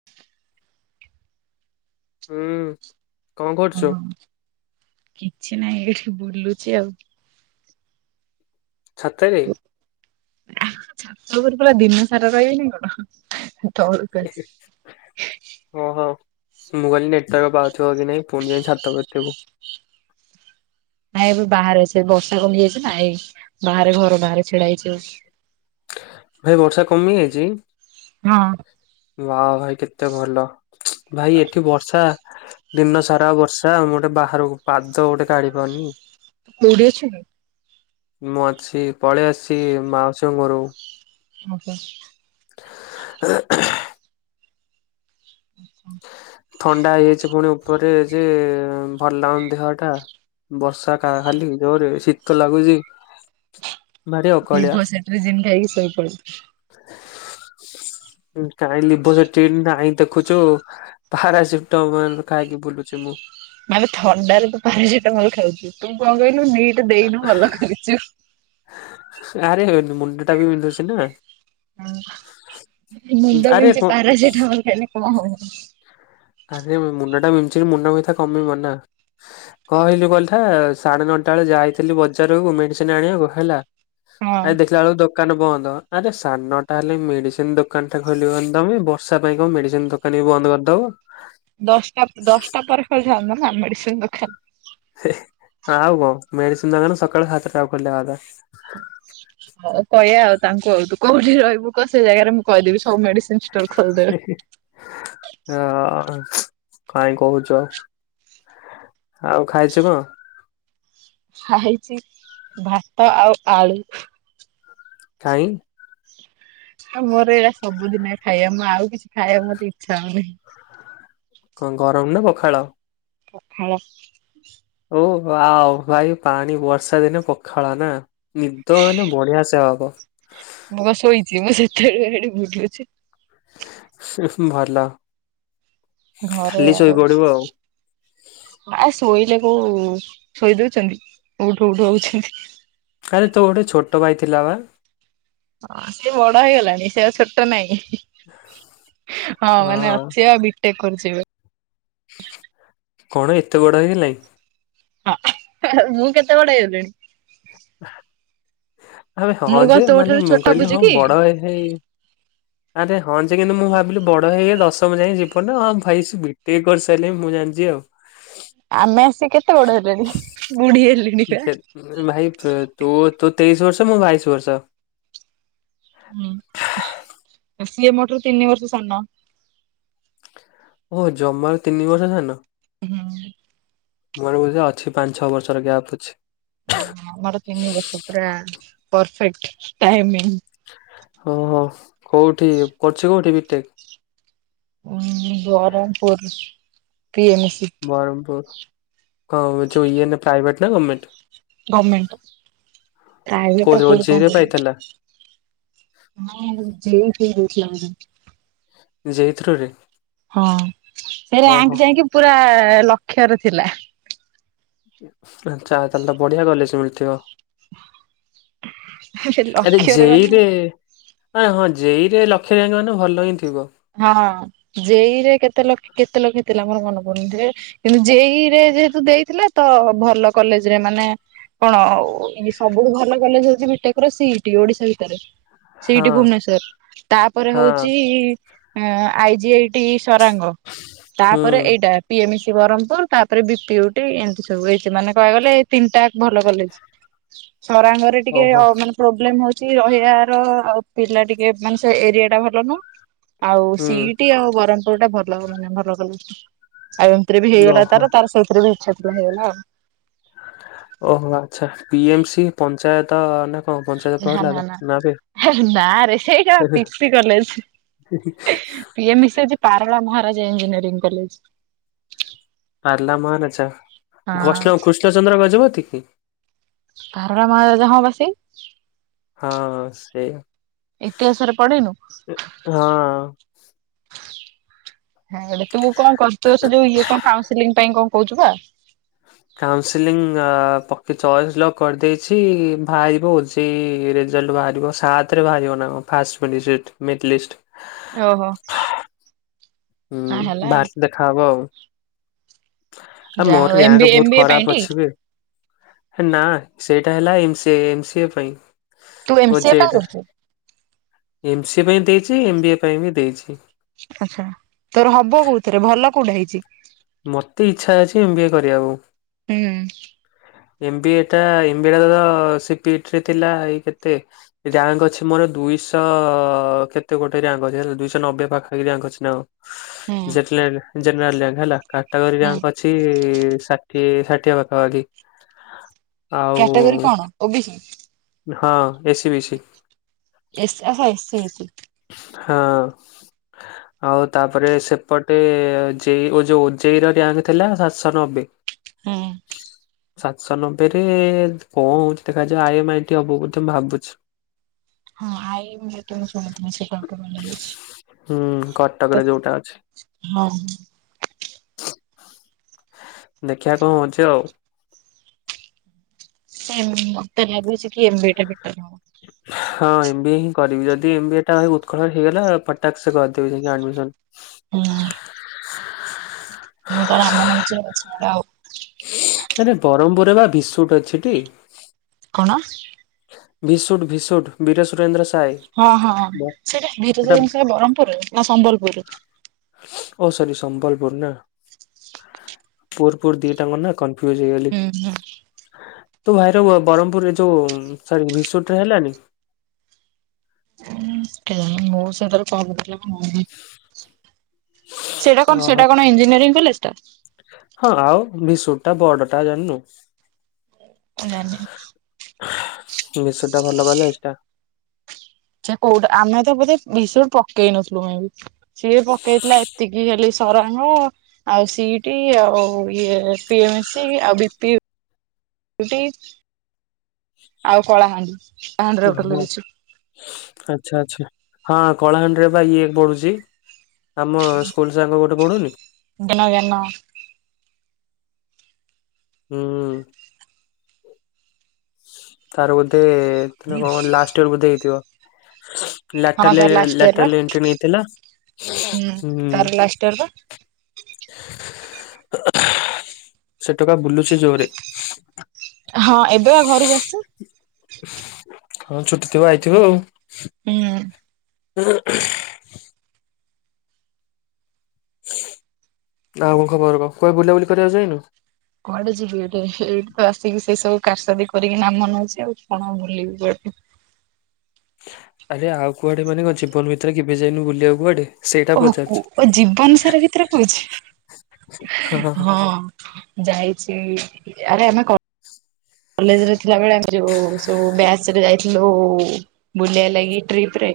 [inaudible] ହୁଁ କଣ କରୁଛୁ? ହଁ କିଛି ନାହିଁ ଏଇଠି ବୁଲୁଛି ଆଉ। ଛାତରେ? ଆ ଛାତ ଉପରେ ପୁରା ଦିନ ସାରା ରହିବିନି କଣ ତଳକୁ ଆସ ଓହୋ ମୁଁ କହିଲି ନେଟୱାର୍କ ପାଉଥିବ କି ନାଇଁ ପୁଣି ଯାଇ ଛାତ ଉପରେ ଥିବୁ। ନାଇଁ ଏବେ ବାହାରେ ଅଛି ବର୍ଷା କମିଯାଇଛି ନା ଏଇ ବାହାରେ ଘର ବାହାରେ ଛିଡା ହେଇଛୁ। ଭାଇ ବର୍ଷା କମି ଯାଇଛି? ହଁ। ୱାଅ ଭାଇ କେତେ ଭଲ ଭାଇ ଏଠି ବର୍ଷା ଦିନ ସାରା ବର୍ଷା ଆଉ ମୁଁ ଗୋଟେ ବାହାରକୁ ପାଦ ଗୋଟେ କାଢି ପାରୁନି। କଉଠି ଅଛୁ କି? ମୁଁ ଅଛି ପଳେଇ ଆସିଛି ମାଉସିଙ୍କ ଘରକୁ। ଆଚ୍ଛା। [unintelligible] [inaudible] ଥଣ୍ଡା ହେଇଯାଇଛି ପୁଣି ଉପରେ ଯେ ଭଲ ଲାଗୁନି ଦେହ ଟା। ବର୍ଷା କା ଖାଲି ଜୋରରେ ଶୀତ ଲାଗୁଛି। ଭାରି ଅକଳିଆ ଲିଭୋସେଟ୍ରିଜିନ ଖାଇକି ଶୋଇପଡ। କାଇଁ ଲିଭୋସେଟ୍ରିଜିନ ନାହିଁ ଦେଖୁଛୁ। ପାରାସିଟାମଲ ଖାଇକି ବୁଲୁଛି ମୁଁ। ମାନେ ଥଣ୍ଡାରେ ତୁ ପାରିସିଟାମଲ ଖାଉଛୁ ତୁ କଣ କହିଲୁ ନିଇଟ ଦେଇନୁ ଭଲ କରିଛୁ। ଆରେ ହେଇନି ମୁଣ୍ଡ ଟା ବି ବିନ୍ଧୁଛି ନା। ଅ ମୁଣ୍ଡ ଆରେ ବିନ୍ଧୁଚି ହଁ ପାରାସିଟାମଲ ଖାଇଲେ କଣ ହବ? ଆରେ ମୋ ମୁଣ୍ଡ ଟା ବିନ୍ଧୁଚିରେ ମୁଣ୍ଡ ବ୍ୟଥା କମିବ ନା? କଣ ହେଲା କଥା ସାଢେ ନଅଟା ବେଳେ ଯାଇଥିଲି ବଜାରକୁ ମେଡିସିନ ଆଣିବାକୁ ହେଲା। ହଁ ଭାଇ ଦେଖିଲା ବେଳକୁ ଦୋକ କାନ ବନ୍ଦ ଆରେ ସାଢେ ନଅଟା ହେଲେ ବି ମେଡିସିନ ଦୋକାନ ଟା ଖୋଲିବନି ତମେ ବର୍ଷା ପାଇଁ କଣ ମେଡିସିନ ଦୋକ କାନ ବି ବନ୍ଦ କରିଦବ। ଦଶଟା ପ ଦଶଟା ପରେ ଖୋଲିଥାନ୍ତା ନା ମେଡିସିନ ଦୋକାନ। ଆଉ କଣ ମେଡିସିନ ଦୋକାନ ସକାଳ ସାତଟାକୁ ଖୋଲିବା କଥା। ହୋଉ କହିବା ଆଉ ତାଙ୍କୁ ଆଉ ତୁ କୋଉଠି ରହିବୁ କହ ସେ ଜାଗାରେ ମୁଁ କହିଦେବି ସବୁ ମେଡିସିନ ଷ୍ଟୋର ଖୋଲିଦେବେ। ହ କାଇଁ କହୁଛ। ଆଉ ଖାଇଛୁ କଣ? ଖାଇଛି ଭାତ ଆଉ ଆଳୁ। କାଇଁ? ଅ ମୋର ଏଇଟା ସବୁଦିନିଆ ଖାଇବା ମୁଁ ଆଉ କିଛି ଖାଇବାକୁ ମୋତେ ଇଚ୍ଛା ହଉନାହିଁ। କଣ ଗରମ ନା ପଖାଳ? ପଖାଳ। ଓ ୱାଓ ଭାଇ ପାଣି ବର୍ଷା ଦିନେ ପଖାଳ ନା। ନିଦ ମାନେ ବଢିଆ ସେ ହବ। ମୁଁ କଣ ଶୋଇଚି ମୁଁ ସେତେବେଳୁ ବା ଏଠି ବୁଲୁଛି। ଭଲ। ଘରେ ଖାଲି ଆଉ ଶୋଇପଡିବୁ ଅଛି। ଆ ଶୋଇଲେ କୋଉ ଶୋଇ ଦଉଚନ୍ତି ଉଠ ଉଠ ହଉଚନ୍ତି। ଆରେ ତୋ ଗୋଟେ ଛୋଟ ଭାଇ ଥିଲା ବା? ହଁ ସିଏ ବଡ ହେଇଗଲାଣି ସେ ଆଉ ଛୋଟ ନାଇଁ। ହଁ ମାନେ ଅଛି ଆଉ ବିଟେକ କରୁଛି ଏବେ। କଣ ଏତେ ବଡ ହେଇଗଲାଣି? ହଁ ମୁଁ କେତେ ବଡ ହେଇଗଲିଣି। ଆବେ ହଁ ମୁଁ କଣ ଯେ ତୋ ମାନେ ଠାରୁ ମୁ ଛୋଟ କିହିଲି ବୁଝୁ ହଁ କି? ବଡ ହେଇଥାଇ ଆରେ ହଁ ଯେ କିନ୍ତୁ ମୁଁ ଭାବିଲି ବଡ ହେଇହେଇ ଦଶମ ଯାଏ ଯିବ [unintelligible] ଭାଇ ସେ ବି ଟେକେ କରିସାରିଲେନି ମୁଁ ଜାଣିଛି ଆଉ। ଆମେ ଆସିିକି କେତେ ବଡ ହେଲେଣି ବୁଢୀ ହେଲିଣି। ମୁଁ ପା। କେ ଭାଇ ତୁ ତୁ ତୁ ତେଇଶି ବର୍ଷ ମୁଁ ବାଇଶି ବର୍ଷ। ହୁଁ ସିଏ ମୋ ଠାରୁ ତିନି ବର୍ଷ ସାନ। ଓଃ ଜମାରୁ ତିନି ବର୍ଷ ସାନ। ହୁଁ। ମୁଁ ଭାବୁଥିଲି ଅଛି ପାଞ୍ଚ ଛଅ ବର୍ଷର ଗ୍ୟାପ୍ ଅଛି। ଆମର ତିନି ବର୍ଷ ପୁରା ପରଫେକ୍ଟ ଟାଇମିଙ୍ଗ। ଓହୋ କୋଉଠି କଚି କୋଉଠି ବିଟେକ୍? ଉଁ Berhampur P M C. Berhampur କଉ ଯୋଇ ଇଏ ନା ପ୍ରାଇଭେଟ ନା ଗମେଣ୍ଟ? ଗମେଣ୍ଟ ପ୍ରାଇଭେଟରେ କୋଉଥିରେ କୋଉଠି କଣ ଜେଇରେ ପାଇଥିଲା କରିବ? ହଁ ଜେଇ ଫେଇ ଦେଇଥିଲା ମଝିରେ। ଯେଇ ଥ୍ରୋ ରେ। ହଁ ସେ ରିୟାଙ୍କ ଯାଇକି ପୁରା ଲକ୍ଷରେ ଥିଲା। ଆଚ୍ଛା ତାହେଲେ ତ ବଢ଼ିଆ କଲେଜ ମିଳିଥିବ। ସେ ଆରେ ଯେ ଲକ୍ଷ୍ୟରେ ଇ ମାନେ ରେ ଆଁ ହଁ ଜେଇରେ ଲକ୍ଷେ ରିୟାଙ୍କ ମାନେ ଭଲ ହିଁ ଥିବ। ହଁ ଜେଇରେ କେତେ ଲ କେତେ ଲକ୍ଷ ଥିଲା ମୋର ମନେ ପଡୁନି ରେ କିନ୍ତୁ ଯେଇ ରେ ଯେହେତୁ ଦେଇଥିଲେ ତ ଭଲ କଲେଜ ରେ ମାନେ କଣ ଇଏ ସବୁଠୁ ଭଲ କଲେଜ ହଉଚି ବିଟେକର ସି ଇ ଟି ଓଡିଶା ଭିତରେ। ହଁ ସେଇଟି ଭୁବନେଶ୍ଵର ତାପରେ ହଁ ହଉଚି ଉଁ I G I T Sarang ହୁଁ। ତାପରେ ଏଇଟା। ପି ଏମ ଶି ବରମପୁର ତାପରେ ବି ପି ଉଟି ଏମିତି ସବୁ ହେଇଚି ମାନେ କଇବାକୁ ଗଲେ ଏଇ ତିନିଟା ଭଲ କଲେଜ। ସରାଙ୍ଗ ଥିରେ ଟିକେ ଓହୋ ଅ ମାନେ ପ୍ରୋବ୍ଲେମ ହଉଚି ରହିବାର ଆଉ ପିଲା ଟିକେ ମାନେ ସେ ଏରିଆ ଟା ଭଲ ନୁହଁ। ଆଉ ହୁଁ ସି ଇ ଟି ଆଉ ବ୍ରରହ୍ମପୁର ଟା ଭଲ ମାନେ ଭଲ କଲେଜ ଟା ଆଉ ସେତିରେ ବି ହେଇଗଲା ଓହୋ। ତାର ତାର ସେଇଥିରେ ବି ଇଚ୍ଛା ଥିଲା ହେଇଗଲା ଆଉ। ଓହୋ ଆଚ୍ଛା ପି ଏମ ସି ପଞ୍ଚାୟତ ନା ହଁ ପଞ୍ଚାୟତ କହିଲାତ ନା ବେ ନାରେ ସେଇଟା ଉଁ ହୁଁ। ପିସି ହି ହି। ପି ଏମ ଇସ୍ ହଉଚି ପାରଳା ମହାରାଜା ଇଞ୍ଜିନିୟରିଂ କଲେଜ। ପାରଲା ମହାରାଜା ହଁ [unintelligible] କୃଷ୍ଣଚନ୍ଦ୍ର ଗଜପତି କି? ପାରଳା ମହାରାଜା ହଁ ପା ସେଇ। ହଁ ସେଇଆ। ଇତିହାସରେ ପଢ଼ିନୁ? ହଁ [unintelligible] ତୁ କଣ କରୁ ତୋ ସେ ଯୋଉ ଇଏ କଣ କାଉଁସିଲିଂ ପାଇଁ କଣ କହୁଚୁ ପା। କାଉଁସିଲିଙ୍ଗ ଆ ପକେଇ ଚଏସ ଲକ କରିଦେଇଛି ବାହାରିବ ଓ ଏଇ ରେଜଲ୍ଟ ବାହାରିବ ସାତରେ ବାହାରିବ ନା କ ଫାଷ୍ଟ [unintelligible] ମେରିଟ୍ ଲିଷ୍ଟ। ଓହୋ। ହଁ ହେଲା ହୁଁ ଆଉ ବାରେ ଦେଖା ହବ ଆଉ। ଆ ଯା ମୋର ହଉ ଏମ ବି ରିୟାଙ୍କ ଏମ ବହୁତ୍ ବି ଏ ପାଇଁ ଖରାପ ଟି ଅଛି ବେ। ହେ ନା ସେଇଟା ହେଲା M C A M C A ପାଇଁ। ତୁ ଏମ ସି ଏ ପାଇଁ ଓଜେଇଟା କରୁଛୁ। ଏମ୍ ସି ଏ ପାଇଁ ଦେଇଚି ଏମ୍ ବି ଏ ପାଇଁ ବି ଦେଇଛି। ଆଛା ତୋର ହବ କୋଉଥିରେ ଭଲ କୋଉଟା ହେଇଚି? ମତେ ଇଚ୍ଛା ଅଛି ଏମ୍ ବି ଏ କରିବାକୁ। ହୁଁ। ଏମ୍ ବି ଏ ଟା ଏମ୍ ବି ଏ ଟା ତ ସି ପି ଇ ଟି ରେ ଥିଲା ଏଇ କେତେ ରିୟାଙ୍କ ଅଛି ମୋର ଦୁଇଶଅ କେତେ ଗୋଟେ ରିୟାଙ୍କ ଅଛି ହେ ଦୁଇଶହ ନବେ ପାଖାପାଖି ରିୟାଙ୍କ ଅଛି ନା ଆଉ। ହୁଁ [unintelligible] ଜେନେରାଲ ରିୟାଙ୍କ ହେଲା କାଟାଗରି ହୁଁ ରିୟାଙ୍କ ଅ ଛି ଷାଠିଏ ଷାଠିଏ ପାଖାପାଖି। ଆଉ କ୍ୟାଟାଗୋରୀ କଣ ଓ ବି ସି? ହଁ ଏସି ବି ସି। ଏସ୍ ଏହେ ଏ ସି ବି ସି ହଁ। ଆଉ ତାପରେ ସେପଟେ ଜେ ଇ ଯୋଉ ଓ ଜେ ଇ ର ରିଆଙ୍କ ଥିଲା ସାତଶହ ନବେ। ହୁଁ। ସାତଶ ନବେ ରେ କଂ ହଉଛି ଦେଖାଯାଉ ଆଇ ଏମ ଆଇ ଟି ହବ ବଧେ ମୁ ଭାବୁଚି। [unintelligible] ହୁଁ କଟକରେ ଯୋଉଟା ଅଛି ହଁ। ଦେଖିଆ କଂ ହୋଉଚି ଆଉ। ହୁଁ ମତେ ଲାଗୁଚି କିି ଏମ୍ ବି ଏ ଟା ବେଟର ହବ। ହଁ ଏମ ବି ଏ ହିଁ କରିବି ଯଦି ଏମ ବି ଟା ଉତ୍କଳ ହେଇଗଲା ପଟାକ୍ ସେ କରିଦେବି ଯାଇକି ଆଡ୍ ମିସନ। ହଁ। ମୁଁ ତ ରାମ [unintelligible] ଆଉ। ଆରେ ବରହ୍ମପୁରରେ ବା ଭିସୁଟ୍ ଅଛିଟି। କଣ? ଭିସୁଟ୍ ଭିସୁଟ୍ ବୀରେ ସୁରେନ୍ଦ୍ର ସ ହଁ ହଁ ସେଇଟା [unintelligible] ବରହ୍ମପୁରରେ ନା ସମ୍ବଲପୁରରେ। ଓ ସରି ସମ୍ବଲପୁର ନା ପୁର ପୂର୍ ଦିଟାଙ୍କ ନା କ କନ୍ଫିଉଜ ହେଇଗଲି ହୁଁ ହୁଁ ତୋ ଭାଇର ବରହ୍ମପୁରରେ ଯୋଉ ସରି ଭିଶୁଟ୍ ରେ ହେଲାନି। କେୟାଣି ମୋ ସେଣ୍ଟର କ ପଡିଥିଲା। ଓ ସେଇଟା କଣ ଓହୋ। ସେଇଟା କଣ ଇଞ୍ଜିନିୟରିଂ କଲେଜ ଟା। ହଁ ଆଉ ଭିସୁଟ ଟା ବଡ଼ ଟା ଜାଣିନୁ। ମୁଁ ଜାଣିନେଇ। ଭିଶୁଟ ଟା ଭଲ କଲେଜ ଟା। ସେ କୋଉଠା ଆମେ ତ ବୋଧେ ଭୀଷୁ ପକେଇ ନଥିଲୁ କାଇଁି ସିଏ ପକେଇଥିଲା ଏ ଏତିକି ହେଲି ସରାଙ୍ଗ ଆଉ ସି ଇ ଟି ଆଉ ଇଏ ପି ଏମ ସି ଆଉ ବି ପି ପି ଟି। ଆଉ କଳାହାଣ୍ଡି। କଳାହାଣ୍ଡିରେ ଗୋଟେ ଓହୋ ଲଗେଇଛି ଆଚ୍ଛା ଆଛା ହଁ କଳାହାଣ୍ଡିରେ ବା ଇଏ ପଢୁଛି। ଆମ ସ୍କୁଲ ସାଙ୍ଗ ଗୋଟେ ପଢୁନି। ଜ୍ଞାନ ଜ୍ଞାନ। ହୁଁ। ତାର ବୋଧେ ତୀ ନା କଣ ଲାଷ୍ଟ ଇୟର ବୋଧେ ହେଇଥିବ। ହଁ ଲେଟର ଲେ ତାର ଲାଷ୍ଟ ଇୟର ଲେଟର ବା ଲେ ଏଣ୍ଟ୍ରି ନେଇଥିଲା। ହୁଁ ତାର ଲାଷ୍ଟ ଇୟର ବା। ସେ ଟୋକା ବୁଲୁଚି ଜୋରେ। ହଁ ଏବେ ବା ଘରକୁ ଆସିଚି। ହଁ ଛୁଟି ଥିବ ଆଇଥିବ ଆଉ। ହୁଁ ଆଉ କଣ ଖବର କହ କୁଆଡେ ବୁଲାବୁଲି କରିବାକୁ ଯାଇଁନୁ? କୁଆଡେ ଯିବି ଏଇଠେ ଏଇଠି ତ ଆସିକି ସେଇ ସବୁ କାର ସାଦି କରିକି ନାମ ନଉଛି ଆଉ କଣ ବୁଲିବି କୁଆଡେ। ଆରେ ଆଉ କୁଆଡେ ମାନେ କ ଜୀବନ ଭିତରେ କେବେ ଯାଇନୁ ବୁଲିବାକୁ କୁଆଡେ? ସେଇଟା ଓହଃ କୋ ପଚାରୁଛୁ କ ଜୀବନ ସାରା ଭିତରେ କହୁଛୁ ହଁ। ଯାଇଚି ଯାରେ ଆମେ କ କଲେଜ ରେ ଥିଲାବେଳେ ଆମେ ଯୋଉ ସବୁ ବ୍ୟାଚ ରେ ଯାଇଥିଲୁ ବୁଲିବା ଲାଗି ଟ୍ରିପରେ।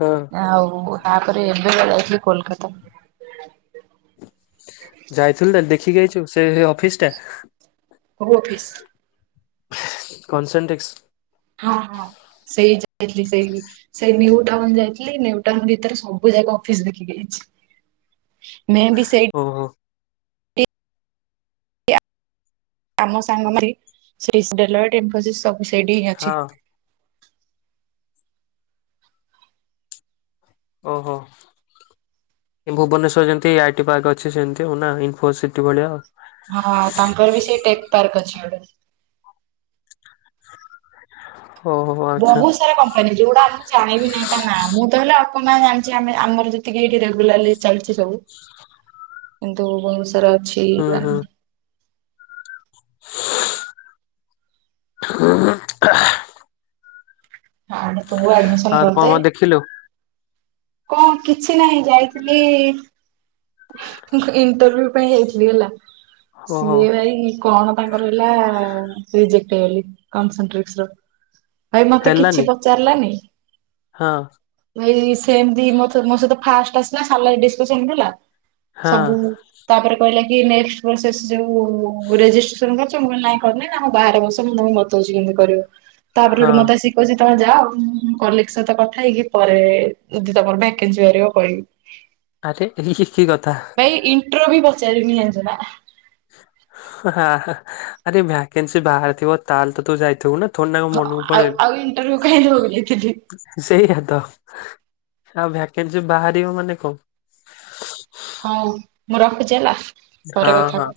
ହଁ ଆଉ ତାପରେ ଏବେ ଯାଇଥିଲି କୋଲକାତା। ଯାଇଥିଲୁ ତେ ଦେଖିକି ଯାଇଛୁ ସେ ସେ ଅଫିସ ଟା? କଉ ଅଫିସ? କନସେନଟିକ୍ସ ହଁ ହଁ ସେଇ ଯାଇଥିଲି ସେଇ ସେଇ ନିଉ ଟାଉନ ଯାଇଥିଲି ନିଉ ଟାଉନ ଭିତରେ ସବୁ ଯାକ ଅଫିସ ଦେଖିକି ଆଇଛି। ମେ ବି ସେଇଠ ଓହୋ ଆମ ସାଙ୍ଗ ମାରି ସେ ଡେଲାଏଡ଼ ଇନ୍ଫୋସିସ ସବୁ ସେଇଠି ହିଁ ଅଛି। ହଁ। ଓହୋ ଭୁବନେଶ୍ୱର ଯେମିତି ଆଇଟି ପାର୍କ ଅଛି ସେମିତି ଆଉ ନା ଇନଫୋସିଟି ଭଳିଆ ଆଉ। ହଁ ଅଁ ତାଙ୍କର ବି ସେଇ ଟେକ୍ ପାର୍କ ଅଛି ଗୋଟେ। ଓହୋ ଆଚ୍ଛା ବହୁତ ସାରା କମ୍ପା କମ୍ପାନୀ ଯଉଗୁଡା ଆମେ ଜାଣିଵି ନାହିଁ ତା ନାଁ ମୁଁ ତ ହେଲେ ଅଳ୍ପ ନାଁ ଜାଣିଛି ଆ ଆମର ଯେତିକି ଏଇଠି ରେଗୁଲାରଲି ଚାଲିଚି ସବୁ। [unintelligible] କିନ୍ତୁ ବହୁତ ସାରା ଅଛି ହୁଁ ହୁଁ [inaudible] ଆଡେ ତୁ ଆଡମିସନ କରିଦେ। ଖିଲୋ କଣ କିଛି ନାହିଁ ଯାଇଥିଲି ଇ ମୁଁ ଇଣ୍ଟରଭି୍ୟୁ ପାଇଁ ଯାଇଥିଲି ହେଲା। ଓହୋ। ସିଏ ଭାଇ କଣ ତାଙ୍କର ହେଲା ଆ ରିଜେକ୍ଟ ହେଇଗଲି କନସିଟ୍ରିକ୍ସ ର। ଭାଇ ମତେ ହେଲାନି କିଛି ପଚା ଚାଲିଲା ନି - ହଁ ଅଁ ଏଇ ସେମତି ମୋ ସହିତ ଫାଷ୍ଟ ଆସିଲା ସାଲାରୀ ଡିସକସନ ହେଲା। ହଁ ସବୁ ତାପରେ କହିଲା କି ନେକ୍ସଟ ଭେରସେସ ଯୋଉ ରେଜିଷ୍ଟ୍ରେସନ କରିଚ ମୁଁ କହିଲି ନାଇଁ କରିନି ନା ହଉ ବାହାର ବସ ମୁଁ ତମକୁ ବତଉଚି କେନ୍ଦି କରିବୁ ତାପରେ ହେଟୁ ହଁ। ମତେ ଆସିକି କହୁଛି ତମେ ଯାଅ କଲିକ ସହିତ କଥା ହେଇକି ପରେ ଦଦି ତମର ଭକେନ୍ସି ବାହାରିବ କହିବି। ଆରେ ହି ଇଏ କି କଥା? ଭାଇ ଇଣ୍ଟ୍ରୋ ବି ପଚାରିନି ଜାଣିଚ ନା? ହା ହା ଆରେ ଭ୍ୟାକେନ୍ସି ବାହାରିଥିବ ତାହେଲେ ତ ତୁ ଯାଇଥିବୁ ନା? ଥୋଡି ନା କଣ ହଁ ମନକୁ ଆଉ ଆଉ ଇଣ୍ଟରଭିୟୁ କାଇଁ ଦେବାକୁ ଯାଇଥିଲି। ସେୟା ତ ଆଉ ଭ୍ୟାକେନସି ବାହାରିବ ମାନେ କଣ? ହଉ ମୁଁ ରଖୁଛି ହେଲା? ପରେ ହଁ କଥା ହବା। ହଁ